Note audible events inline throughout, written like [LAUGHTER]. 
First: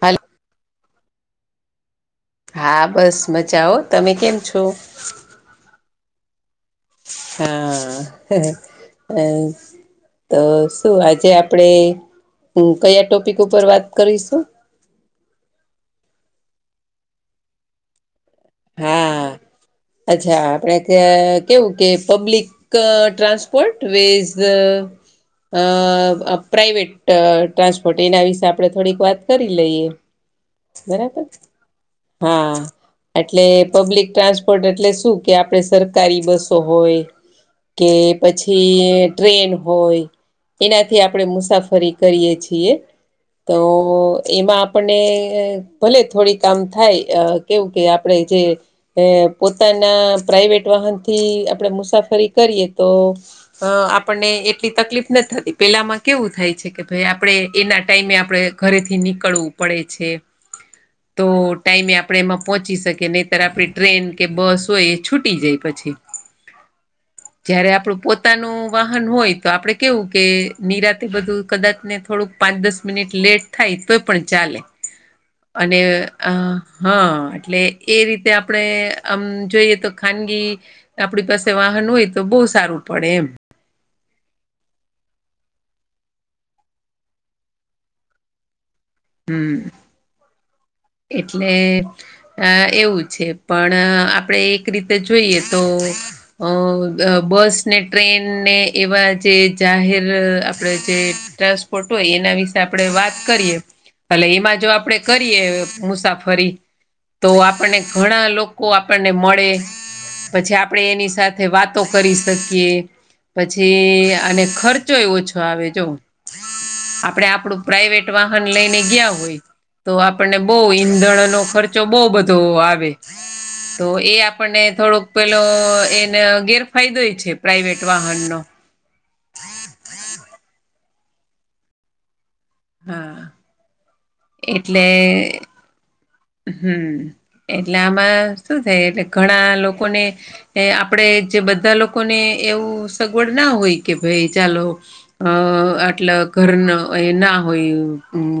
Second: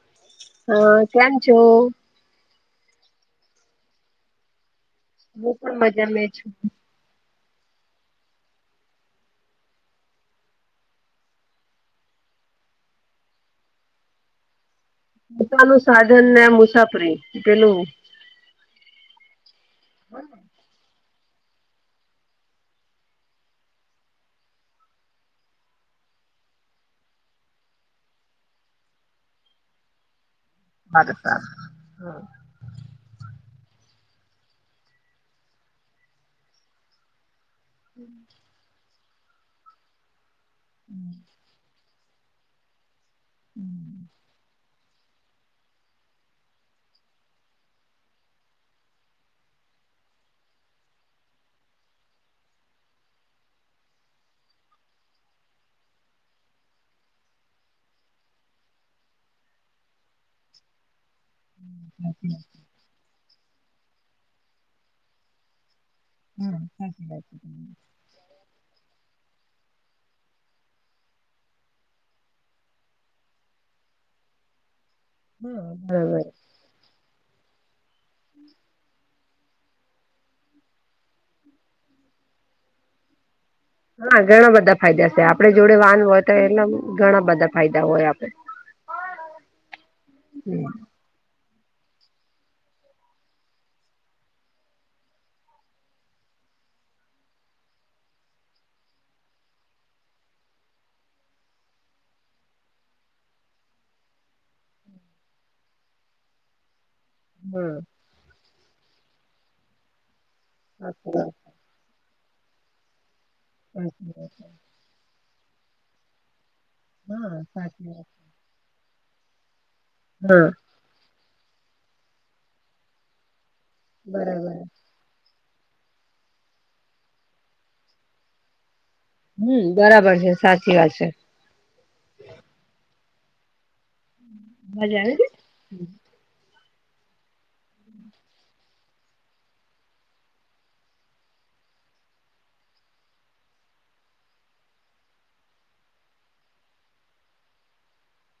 હાલો હ હા કેમ છો? હા બસ મજાઓ, તમે કેમ છો? હું પણ મજામે છું. હાઆ અ તો શું આજે આપણે કયા ટોપિક ઉપર વાત કરીશું? પોતાનું સાધન ને મુસાફરી પેલું. હા અચ્છા આપડે કે કેવું કે પબ્લિક ક ટ્રાન્સપોટ [UNINTELLIGIBLE] અ પ્રાઇવેટ ટ્રાન્સપોર્ટ એના વિશે આપણે થોડીક વાત કરી લઈએ. બરાબર [INAUDIBLE] હા એટલે પબ્લિક ટ્રાન્સપોર્ટ એટલે શું કે આપડે સરકારી બસો હોય. કે પછી ટ્રેન હોય એનાથી આપણેે મુસાફરી કરીએ છીએ, તો એમાં આપણને ભલે થોડી કામ થાય અ કેવું કે આપણેે જે અ પોતાના પ્રાઈવેટ વાહનથી મુસાફરી કરીએ તો, અ આપણને એટલી તકલીફ ના થતી પેલામાં કેવું થાય છે કે ભાઈ આપણે એના ટાઈમે આપણે ઘરેથી નીકળવું પડે છે. [INAUDIBLE] તો ટાઈમે આપણે એમાં પહોંચી શકીએ નહીતર આપણી ટ્રેન કે બસ હોય એ છૂટી જાય પછી. જયારે આપડું પો પોતાનું વાહન હોય તો આપણે કેવું કે નિરાતે બધું કદાચ ને થોડુંક પાંચ દસ મિનિટ લેટ થાય તો પણ ચાલે. [INAUDIBLE] અને અ હા એટલે એ રીતે આપણે આમ જોઈએ તો ખાનગી આપડી પાસે વાહન હોય તો બહુ સારું પડે એમ. હા ઘણા બધા ફાયદા છે આપડે જોડે વાન હોય તો એલા ઘણા બધા ફાયદા હોય આપડે હ [INAUDIBLE] હમ. હમ. એટલે અ એવું છે પણ આપણેે એક રીતે જોઈએ તો અ બ બસ ને ટ્રેન ને એવા જે જાહેર આપડે જે ટ્રાસપ ખોટોય એના વિશે આપડે વાત કરીએ અલે એના એમાં જો આપડે કરીએ મુસાફરી તો આપણને હા ઘણા લોકો આપણને મળે. પછી આપડણે એની સાથે વાતો કરી શકીએ પછી અને ખર્ચ. ખરચો ઓછો આવે જો આપડે હા આપડું સાચી વાત. પ્રાઈવેટ વાહન લઈને ગયા હોય. તો આપણને હા. બહુ ઈંધણનો ખર્ચો બહુ બધો આવે. તો એ બરાબર. આપણને થોડોક પેલો એને ગેરફાયદોય છે પ્રાઈવેટ વાહનનો હમ બરાબર છે સાચી વાત છે. હા એટલે? અવાજ આવે છે? હમ એટલે આમાં શું થાય એટલે ઘણા લોકોને. એ આપડે જે બધા લોકોને એવું સગવડ ના હોય કે ભાઈ ચાલો. અ આટલે ઘર ના હોય ના હોય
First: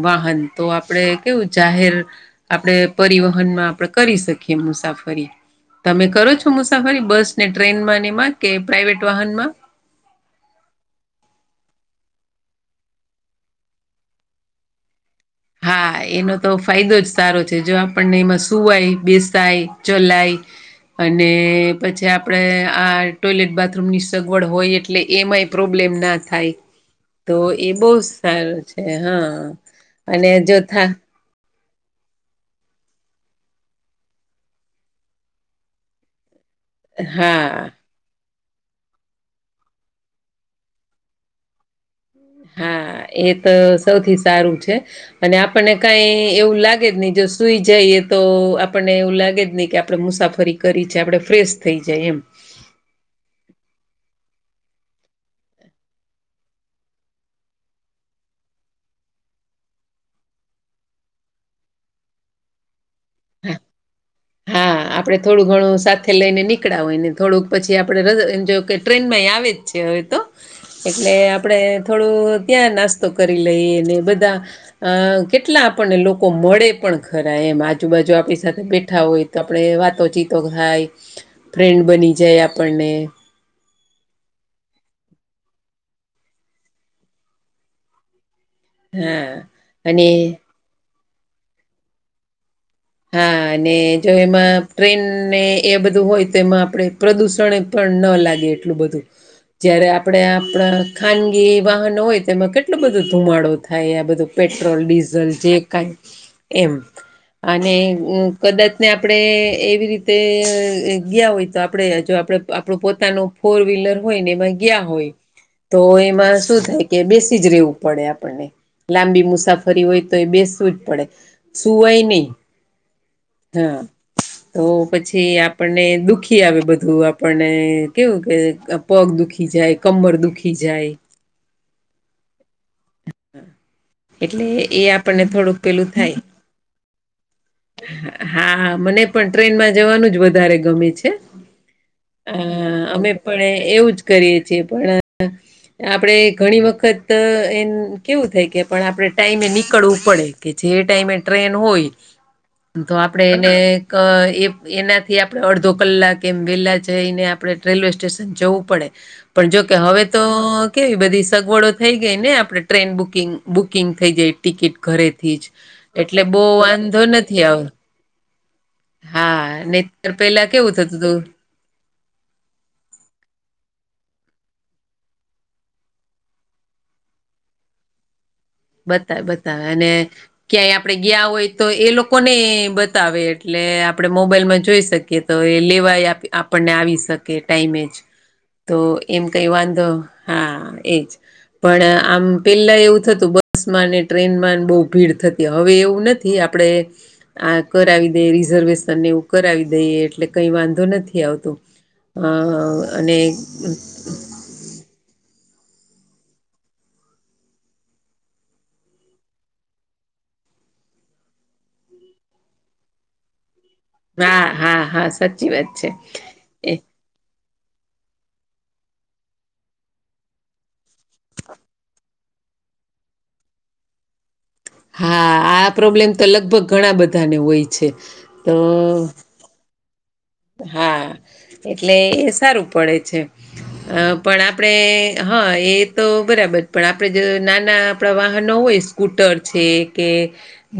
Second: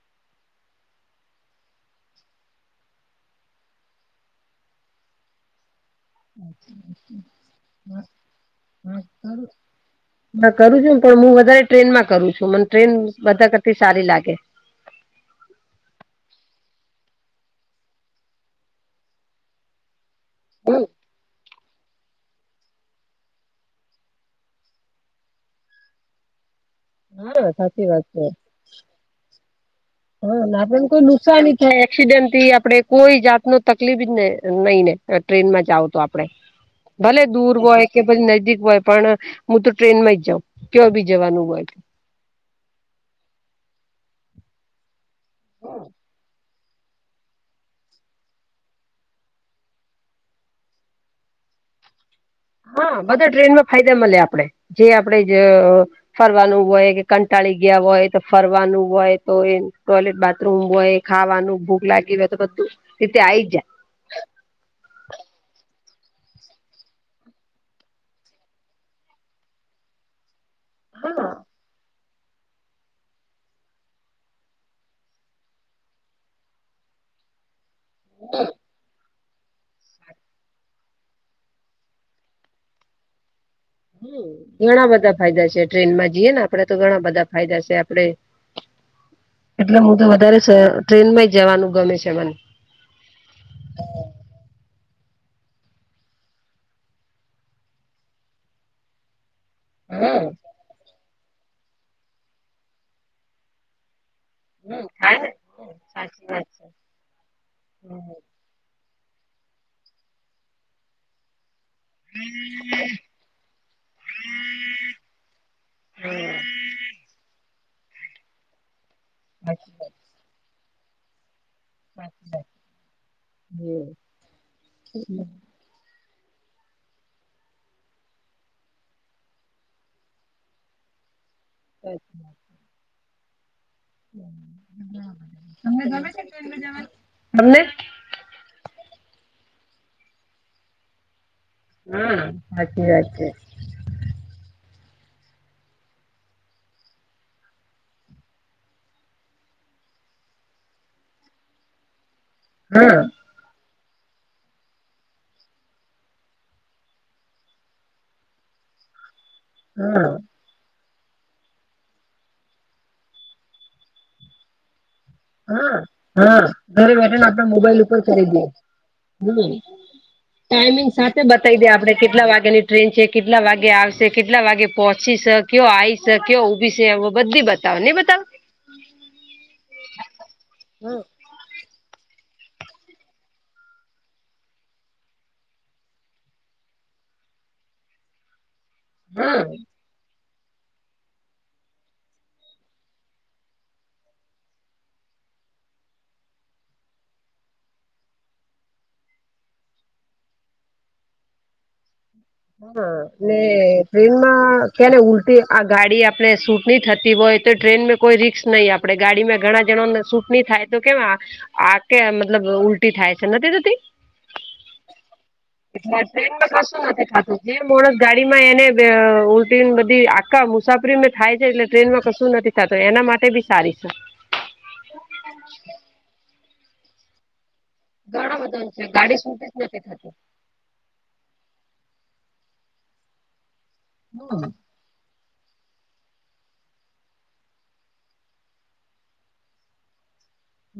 વાહન તો. આપણે કેવું જાહેર આપણે પરિવહનમાં આપણે કરી શકીએ મુસાફરી. તમે કરો છો મુસાફરી બસ ને ટ્રેનમાં એમાં કે પ્રાઈવેટ વાહનમાં. ના કરું છું ને પણ હું વધારે ટ્રેન માં કરું છું મને ટ્રેન બધા કરતી સારી લાગે. હા [INAUDIBLE] એનો તો ફાયદો જ સારો છે જો આપણને એમાં સુવાય બેસાયે ચલાય. હમ. અને પછી આપણે આ ટોયલેટ બાથરૂમની સગવડ હોય એટલે એમાંય. પ્રોબ્લેમ ના થાય તો હા એ સાચી બહુ વાત સારું છે. હા અને જો થા [INAUDIBLE] નુકસાની થાય એક્સિડેન્ટ થી આપડે કોઈ જાત નુ તકલીફ જ ને નઈ ને ટ્રેનમાં જાઓ તો આપડે. ભલે હા દૂર હોય. કે પછી નજજીક હોય પણ હું તો ટ્રેન માં જાઉં કેવાય બી જવાનું હોય. હા એ તો સૌથી સારું છે અને આપણને કઈ એવું લાગે જ નહી જો. સુઈ જઈએ તો આપણને એવું લાગે જ નહી કે આપણેે મુસાફરી કરી છે આપણે ફ્રેશ થઈ જાય એમ. હા બધા ટ્રેનમાં ફાયદા મલે આપડે જે આપડે જ. ફરવાનું હોય કે કંટાળી ગયા હોય તો ફરવાનું હોય તો એ ટોયલેટ બાથરૂમ હોય. ખાવાનું ભૂખ લાગી હોય તો બધું રીતે આઈ જાય. આપણે થોડું ઘણું સાથે લઈને નીકળાવ હોય ને થોડુંક પછી આપણે ર એમ જો કે ટ્રેનમાં આવે જ છે હવે તો. એટલે આપણે થોડું ત્યાં નાસ્તો કરી લઈએ ને બધા. અ કેટલા આપણને લોકો મળે પણ ખરા એમ આજુબાજુ આપણી સાથે બેઠ. હોય તો આપણે વાતોચીતો થાય ફ્રેન્ડ બની જાય આપણને. ઘણા બધા ફાયદા છે ટ્રેન માં જીએ આપડે તો ઘણા બધા છે આપડણે. હા એટલે હું અને તો વધારે સ ટ્રેન માં જવાનું ગમે છે મને. હા અને જો એમાં ટ્રેનને એ બધું હોય તો એમાં આપણે પ્રદુષણ. પણ ન લાગે એટલું બધું. [INAUDIBLE] જયારે આપણે આપણા ખાનગી વાહનો હોય તેમાં કેટલોું બધો ધુમાડો થાય આ બધું. પેટ્રોલ ડીઝલ જે કઈ એમ. અને કદાચ ત્યાં આપણે એવી રીતે ગયા હોય. તો આપડે જો આપડે આપણું પોતાનો ફોર વ્હીલર હોય ને એમાં ગયા હોય. એમાં શું થાય બેસી જ રહેવું પડે આપણને. લાંબી મુસાફરી હોય તો એ બેસવું જ પડે સુુંવાય નહી. હા તો પછી. આપણને દુઃખી આવે બધું આપણને કેવું કે પગ દુખી જાય કમર દુખી જાય. અચ્છા [INAUDIBLE] હ [INAUDIBLE] એટલે એ આપણને થોડુંક પેલું થાય. તમને હા મને પણ ટ્રેનમાં જવાનું જ વધારે ગમે છે. હા અ અમે પણ એવું જ કરીએ છીએ પણ આપણેે ઘણી વખત એન કેવું થાય કે પણ આપડણે ટાઈમે નીકળવું પડે કે જે ટાઈમે ટ્રેન હોય તો આપડે એને અ એ એનાથી આપણે અડધો કલાક એમ વેલા જઈને આપણે રેલ્વે સ્ટેશન જવું પડે પણ જોકે હવે તો કેવી બધી સગવડો થઈ ગઈ ને આપણે ટ્રેન બુકિંગ બુકિંગ થઈ જાય ટિકિટ ઘરેથી જ એટલે બહ વાંધો નથી આવ્યો. હા નનેત પેલા કેવું થતું હતું. કહી દે આપણે કેટલા વાગ્યાની ટ્રેન છે કેટલા વાગે આવશે કેટલા વાગે પહોંચી શક કયો આય છે કયો ઉઊભી છે એ બધી બતાવો ને બતાવ બતાવે બતાવે અને ક્યાંય હા આપણે ગયા હોય તો એ લોકોને બતાવે એટલે આપડે મોબાઈલ માં જોઈ શકીએ તો એ લેવાય આપ આપણને આવી શકે ટાઈમે જ [INAUDIBLE] તો એમ કઈ વાંધો હા એજ પણ આમ પેલા એવું થતું બસ માં અને ટ્રેન માં બહુ ભીડ થતી હવે એવું નથી આપડણે આ કરાવી દે રિઝર્વેશન ને એવું કરાવી દઈએ એટલે કઈ વાંધો નથી આવતો. અ અને હા ને ટ્રેનમાં કે ને ઉલટી આ ગાડી આપડે સૂટ નહી થતી હોય તો ટ્રેનમાં કોઈ રિક્સ નહી આપે આપડે ગાડીમાં ઘણા જણ ને સૂટ નની થાય તો કેવા આ કે મતલબ ઉલટી થાય છે નથી થતી. હા હા હા સચ એટલે ટ્રેનમાં કસું નથી થાતું બે માણસ ગાડી માં એને ઉલટી ને બધી આકા મુસાફરી મેં થાય છે એટલે ટ્રેન માં કશું નથી તો એના માટે બી સારી છે. હા આ પ્રોબ્લેમ તો લગભગ ઘણા બધાને હોય છે તો પોતે થકે. હા એટલે એ સારું પડે છે અ પણ આપણેે હા એ તો બરાબર પણ આપણેે જો નાના આપણા વાહનો હોય સ્કૂટર છે કે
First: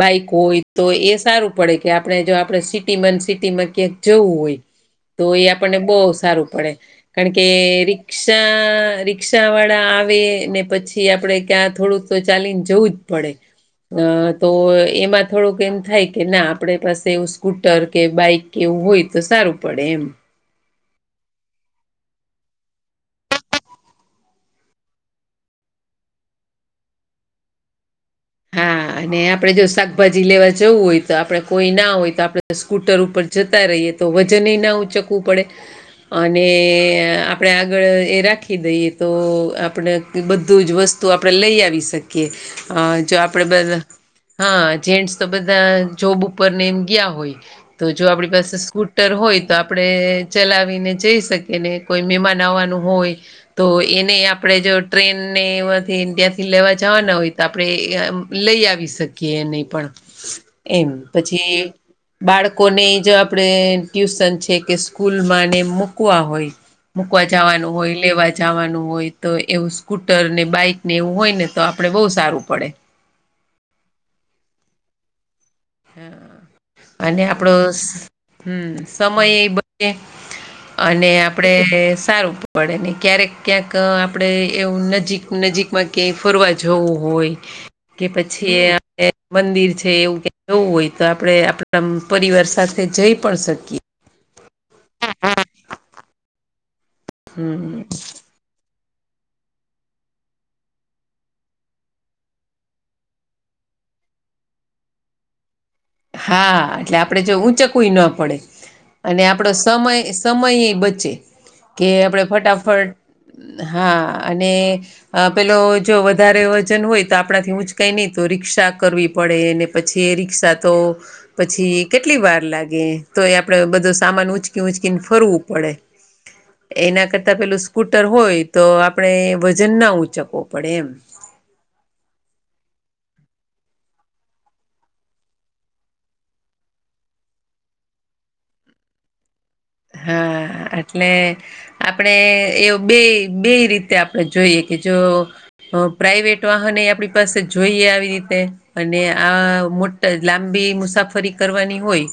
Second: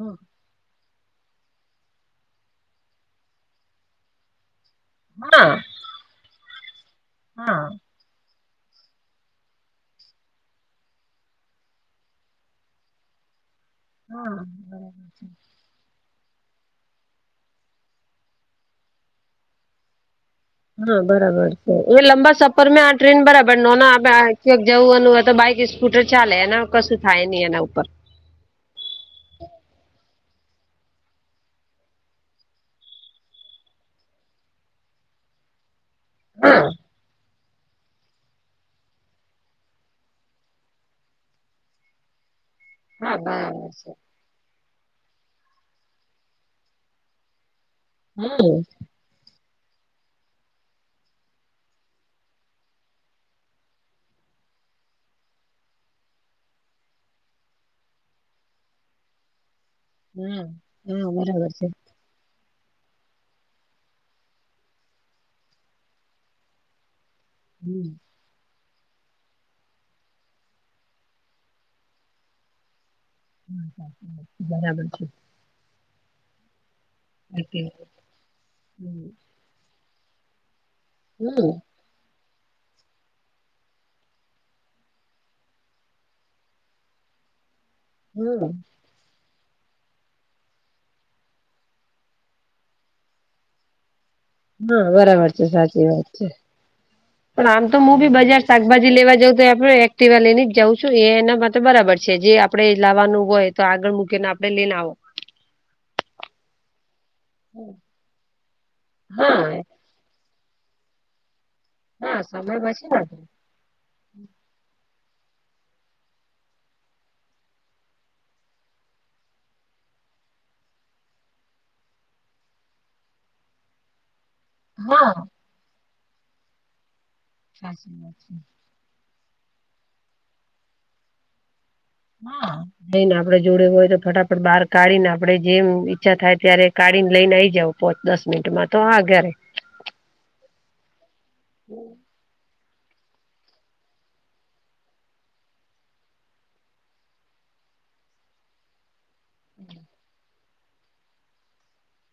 બાઈક હોય તો એ સારું પડે કે આપણે જો આપણે સિટીમાં સિટીમાં ક્યાં જવું હોય તો એ આપણને બહ સારું પડે કારણ કે રિક જ્યાં રીક્ષા વાળા આવે ને પછી આપણે ક્યાં થોડુંક તો ચાલીને જવું જ પડે. હ. [INAUDIBLE] ત તો એમાં થોડુંક એવુ થાય કે ના આપડે પાસે એવું સ્કૂટર કે બાઈક કે એવું હોય તો સારું પડે એમ. હા, બરાબર છે એ લંબા સફરમે આ ટ્રેન બરાબર નો ન [UNINTELLIGIBLE] કક જવુંનું હોય તો બાઈકે જ સ્કૂટર ચાલે એના કશું થાય નહી એના ઉપર. [INAUDIBLE] હા અને આપણે જો શાકભાજી લેવા જવું હોય તો આપણે કોઈ ના હોય તો આપણે સ્કૂટર ઉપર જતા રહીએ તો વજનને ના ઊંચકવું પડે. [INAUDIBLE] અને આપડે આ આગળ એ રાખી દઈએ તો આપણે [UNINTELLIGIBLE] બધું જ વસ્તુ આપડે લઈ આવી શકીએ. હ. જો આપડે બધા, હા, જેન્ટ્સ તો બધા જોબ ઉપર ને એમ ગીયા હોય તો જો આપણી પાસે સ્કૂટ ટર હોય તો આપડે ચલાવીને જઈ શકીએ ને કોઈ મહેમાન આવવાનું હોય તો એને આપડે જો ટ્રેન ને એમાંથી ઇન્ડિયાથી લેવા જાવાના હોય તો આપડે એ આમ લઈ આવી શકીએ એને પણ એમ પછી બાળકોને જ આપડે ટ્યુશન છે કે સ્કૂલમાંને મૂકવા હોય મૂકવા જવાનું હોય લેવા જાવાનું હોય તો એવું સ્કૂટર ને બાઈક ને એવું હોય ને તો આપડે બહુ સારું પડે. [INAUDIBLE] બરાબર છે. હ અને આપડો હમ સમય એ બચે. અને હમ આપણે સારુ પડે ને ક્યારેક ક્યાંક આપડે એવું નજીક નજીકમાં ક્યાંય ફરવા જવું હોય કે પછી હમ આપડે મંદિર છે એવું ક જવું હોય તો આપડે આપણા એમ પરિવાર સાથે જઈ પણ શકીએ. હા, બરાબર છે, સાચી વાત છે, પણ આમ હમ તો [UNINTELLIGIBLE] બી બજાર શાકભાજી લેવા જઉં તો આપણે એક્ટિવા લઈને જ જાઉં છું, એ એના માટે બરાબર છે. જે આપણે લાવવાનું હોય તો આગળ મૂકીને આપડે [UNINTELLIGIBLE] ને આવો. હા, એટલે આપડે જો ઊંચકવુંય ન પડે અને આપડો સમય સમય એ બચે કે આપડે ફટાફટ હા અને અ પેલો જો વધારે વજન હોય તો આપણાથી ઊંચકાઈ ની તો રિક્ષા કરવી પડે એને પછી એ રીક્ષા તો પછી કેટલી વાર લાગે તો એ આપણે બધો સામાન ઊંચકી ઊંચકીને ફરવું પડે. એના કરતાં પેલું સ્કૂટર હોય તો આપડે વજન ના ઊંચકવો પડે એમ. હા. નઈને આપડે જોડે હોય તો ફટાફટ બાર કાઢી ને આપડે જેમ ઈચ્છા થાય ત્યારે કાઢીને લઈને આઈ જાવ. પોચ દસ મિનિટમાં તો. [UNINTELLIGIBLE] હા, એટલે આપડે એવ બેઈ બેઈ રીતે આપડે જોઈએ કે જો અ પ્રાઈવેટ વાહન એ આપણી પાસે જોઈએ આવી રીતે અને આ મોટ લાંબી મુસાફરી કરવાની હોય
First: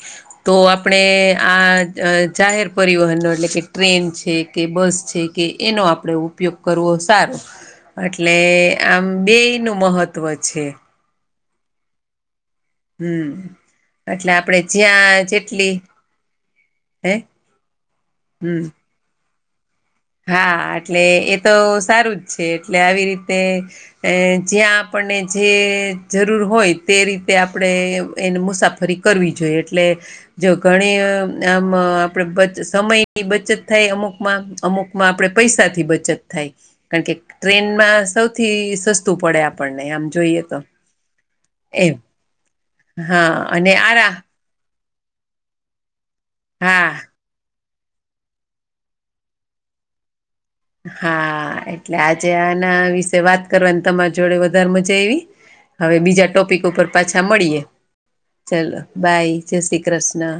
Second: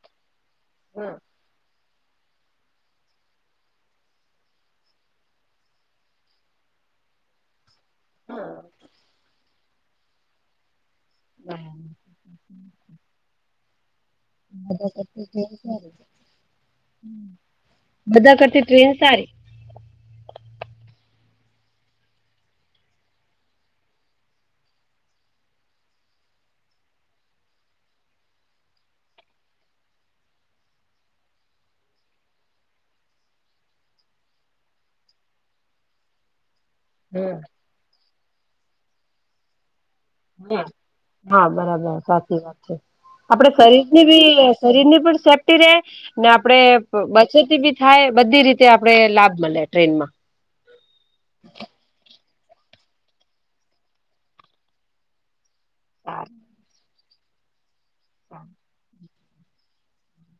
તો આપણે આ [UNINTELLIGIBLE] જાહેર પરિવહનનો એટલે કે ટ્રેન છે કે બસ છે કે એનો આપડે ઉપયોગ કરવો સારો. [INAUDIBLE] એટલે આમ બેય નું મહત્ત્વ છે. હમ, હમ, એટલે આપણે બધા કરતી જ્યાં ટ્રેન જેટલી સારી, હે બધા હમ કરતા ટ્રેન સારી. હા, એટલે એ તો સારું જ છે એટલે આવી રીતે અ જ્યાં આપણને જે જરૂર હોય તે રીતે આપણે એને મુસાફરી ફરી કરવી જોઈએ એટલે જો ઘણી આમ આપડે સમયની બચત થાય. અમુકમાં અમુક માં આપણે પૈસાથી બચત થાય. કારણ કે ટ્રેન સૌથી સસ્તું પડે આપણને એમ, જોઈએ તો હા, બરાબર સાચી વાત છે. હા આપડે અને શરીરની આરા બી શરીરની પણ સેફ્ટી રહેે ને આપડે હા બચત બી થાય બધી રીતે આપડે લાભ મળે ટ્રેનમાં. હા, એટલે આજે આના વિશે વાત કરવાની તમારી જોડે વધારે મજા આયવી. હવે બીજા ટોપિક ઉપર પાછા મળીએ. ચલો બાય. જય શ્રી કૃષ્ણ.